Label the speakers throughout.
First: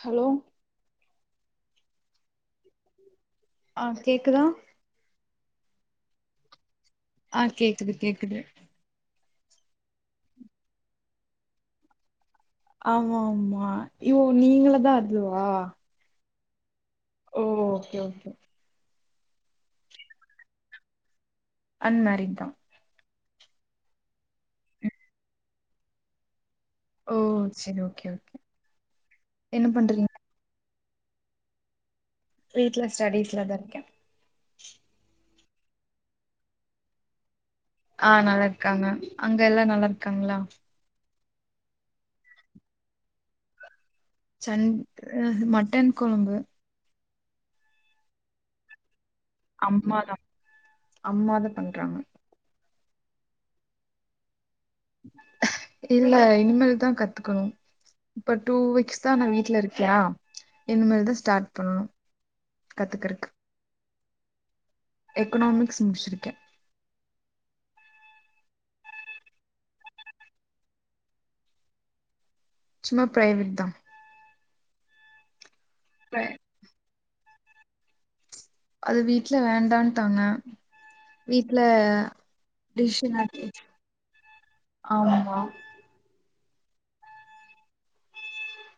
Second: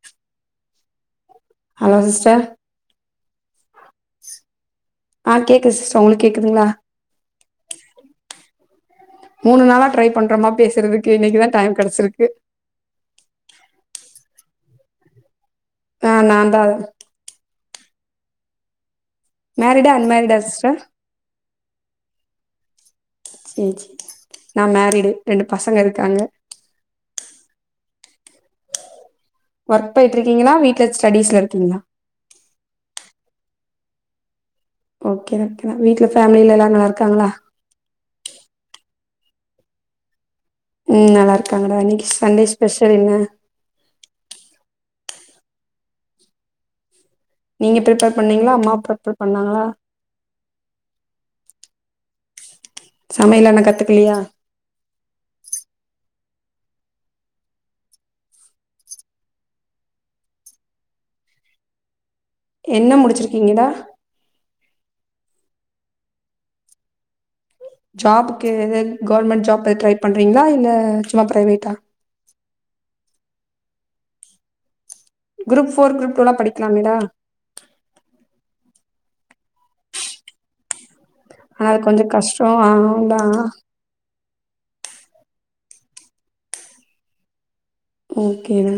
Speaker 1: hello
Speaker 2: hello sister
Speaker 1: ஆ கேக்குதா
Speaker 2: ஆ கேக்குது சிஸ்டர் உங்களுக்கு கேக்குதுங்களா
Speaker 1: ஆ கேக்குது கேக்குது
Speaker 2: மூணு நாளா ட்ரை பண்றோமா பேசுறதுக்கு இன்னக்கு தா டைம் கெடச்சிருக்கு
Speaker 1: ஆமா ஆமா யோ நீங்களு தா அதுவா
Speaker 2: ஆ நான் தா அது
Speaker 1: ஓ ஓகே ஓகே
Speaker 2: மேரீடா அன்மேரீடா சிஸ்டர்
Speaker 1: அன்மேரீட் தா
Speaker 2: செரி செ செ செ நா மரீடு ரெண்டு பசங்க இருக்காங்க
Speaker 1: ஓ செரி ஓகே ஓகே என்ன
Speaker 2: ஒர்க்
Speaker 1: பண்றீங்க
Speaker 2: பேயிட்டுருக்கீங்களா வீட்ல ஸ்டடீஸ்ல இருக்கீங்களா
Speaker 1: வீட்ல ஸ்டடீஸ்ல தா இருக்க
Speaker 2: ஓகே ஓகே வீட்ல ஃபேமில எல்லாரு நல்லா இருக்காங்களா
Speaker 1: ஆ நல்லா இருக்காங்க அங்க எல்லா நல்லா இருக்காங்களா
Speaker 2: ம் நல்லா இருக்காங்க டா இன்னக்கி சண்டே ஸ்பெஷல் என்ன
Speaker 1: சன் அ மட்டன் கொழம்பு
Speaker 2: நீங்க பிரிப்பர் பண்ணீங்களா அம்மா பிரிப்ப
Speaker 1: அம்மாதா அம்மாதா பண்றாங்க
Speaker 2: சமையல் ஆனா கத்துக்கலையா
Speaker 1: இல்ல இனிமேல் தா கத்துக்கணு இப்ப டூ வீக்ஸ் தா நா வீட்டல இருக்க இனி மேல் தா ஸ்டார்ட் பண்ணனு
Speaker 2: என்ன முடிச்சிருக்கீங்கடா
Speaker 1: எக்கனாமிக்ஸ் முடிச்சிருக்க
Speaker 2: ஜாபுக்கு கவர்மெண்ட் ஜாப் ட்ரை பண்றீங்களா இல்ல சும்மா ப்ரைவேட்டா
Speaker 1: சும்மா பிரைவேட் தா
Speaker 2: குரூப் ஃபோர் குரூப்
Speaker 1: தா
Speaker 2: டூவெல்லா படிக்கலாமேடா
Speaker 1: அது வீட்ல வேண்டான்டாங்க வீட்ல
Speaker 2: ஆனா அது கொஞ்சோ கஷ்டோ
Speaker 1: டிஷ்
Speaker 2: ஆதா
Speaker 1: நாக்கி
Speaker 2: ஓகேடா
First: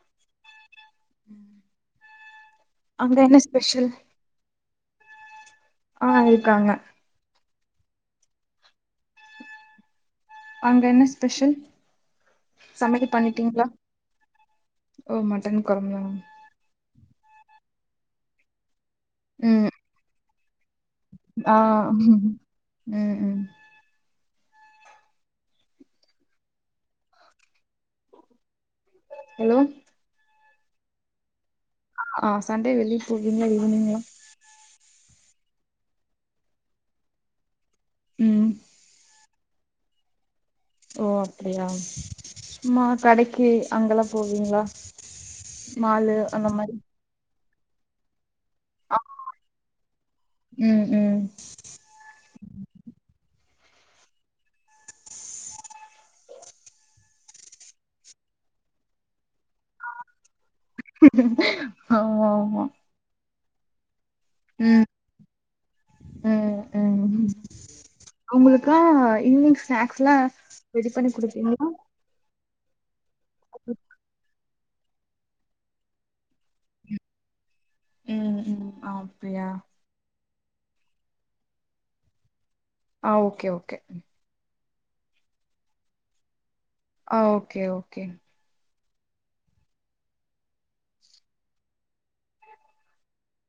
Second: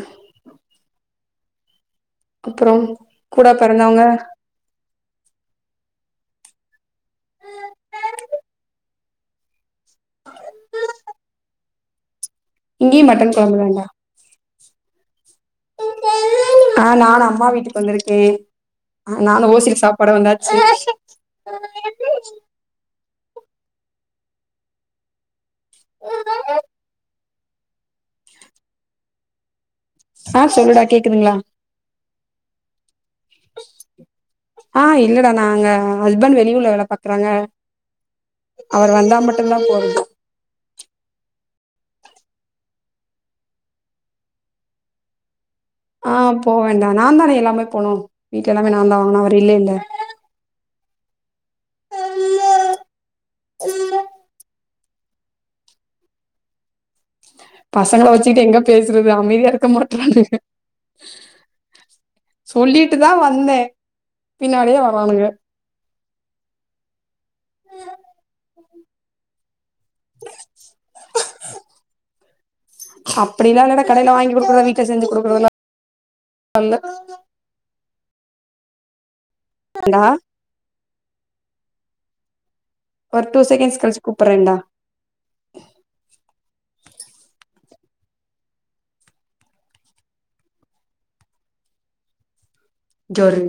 Speaker 2: அப்ரோ
Speaker 1: அங்க என்ன
Speaker 2: கூடா
Speaker 1: ஸ்பெஷல்
Speaker 2: பெறந்தவங்க
Speaker 1: ஆ இருக்காங்க அங்க என்ன ஸ்பெஷல்
Speaker 2: இங்கேயு
Speaker 1: சமையல்
Speaker 2: மட்டன் கொழம்பு
Speaker 1: பண்ணிட்டீங்ளா
Speaker 2: தான்டா
Speaker 1: ஓ மட்டன் கொழும்பா
Speaker 2: ஆ நான் அம்மா வீட்டுக்கு வந்துருக்கே ஆ நானு
Speaker 1: ம்
Speaker 2: ஓசில சாப்பாட வந்தாச்சி
Speaker 1: உம் உம் ஹலோ
Speaker 2: ஆ சொல்லுடா கேக்குதுங்ளா
Speaker 1: ஆ சண்டே வெளியே போவீங்ளா ஈவினிங்லா
Speaker 2: ஆ இல்லடா நாங்க ஹஸ்பண்ட் வெளி ஊர்ல வேல பாக்குறாங்க
Speaker 1: ம்
Speaker 2: அவர் வந்தா மட்டுதா போறது
Speaker 1: ஓ அப்டியா சும்மா கடைக்கு அங்கெல்லா போவீங்ளா
Speaker 2: ஆ
Speaker 1: மாலு அந்த மாரி
Speaker 2: போவேண்டா நா தானே எல்லாமே போனோ வீட்ல எல்லாமே நா தா வாங்கனு அவரு இல்லேல
Speaker 1: உம் உம்
Speaker 2: இல்லேல்ல பசங்கள வச்சிட்டு எங்க பேசுறது அமைதியா இருக்க மாற்றானுங்க
Speaker 1: ஆமா ஆமா
Speaker 2: விட்டு தா வந்த பின்னாடியே வரானுங்க
Speaker 1: அ அ ம் அவங்களுக்காலா ஈவினிங் ஸ்நாக்ஸ்ல்லா ரெடி பண்ணி குடுப்பீங்ளா
Speaker 2: அப்டிலா இல்டா கடையில வாங்கி குடுக்குறத வீட்ல செஞ்சு குடுக்குறதல்லா [inaudible] இல்ல
Speaker 1: ம் ம் அப்டியா
Speaker 2: ல்லா
Speaker 1: ஆ
Speaker 2: ஒரு டூ
Speaker 1: ஓகே ஓகே
Speaker 2: செகண்ட்ஸ் கழிச்சி கூப்புறண்டா
Speaker 1: ஆ ஓகே ஓகே
Speaker 2: சேரி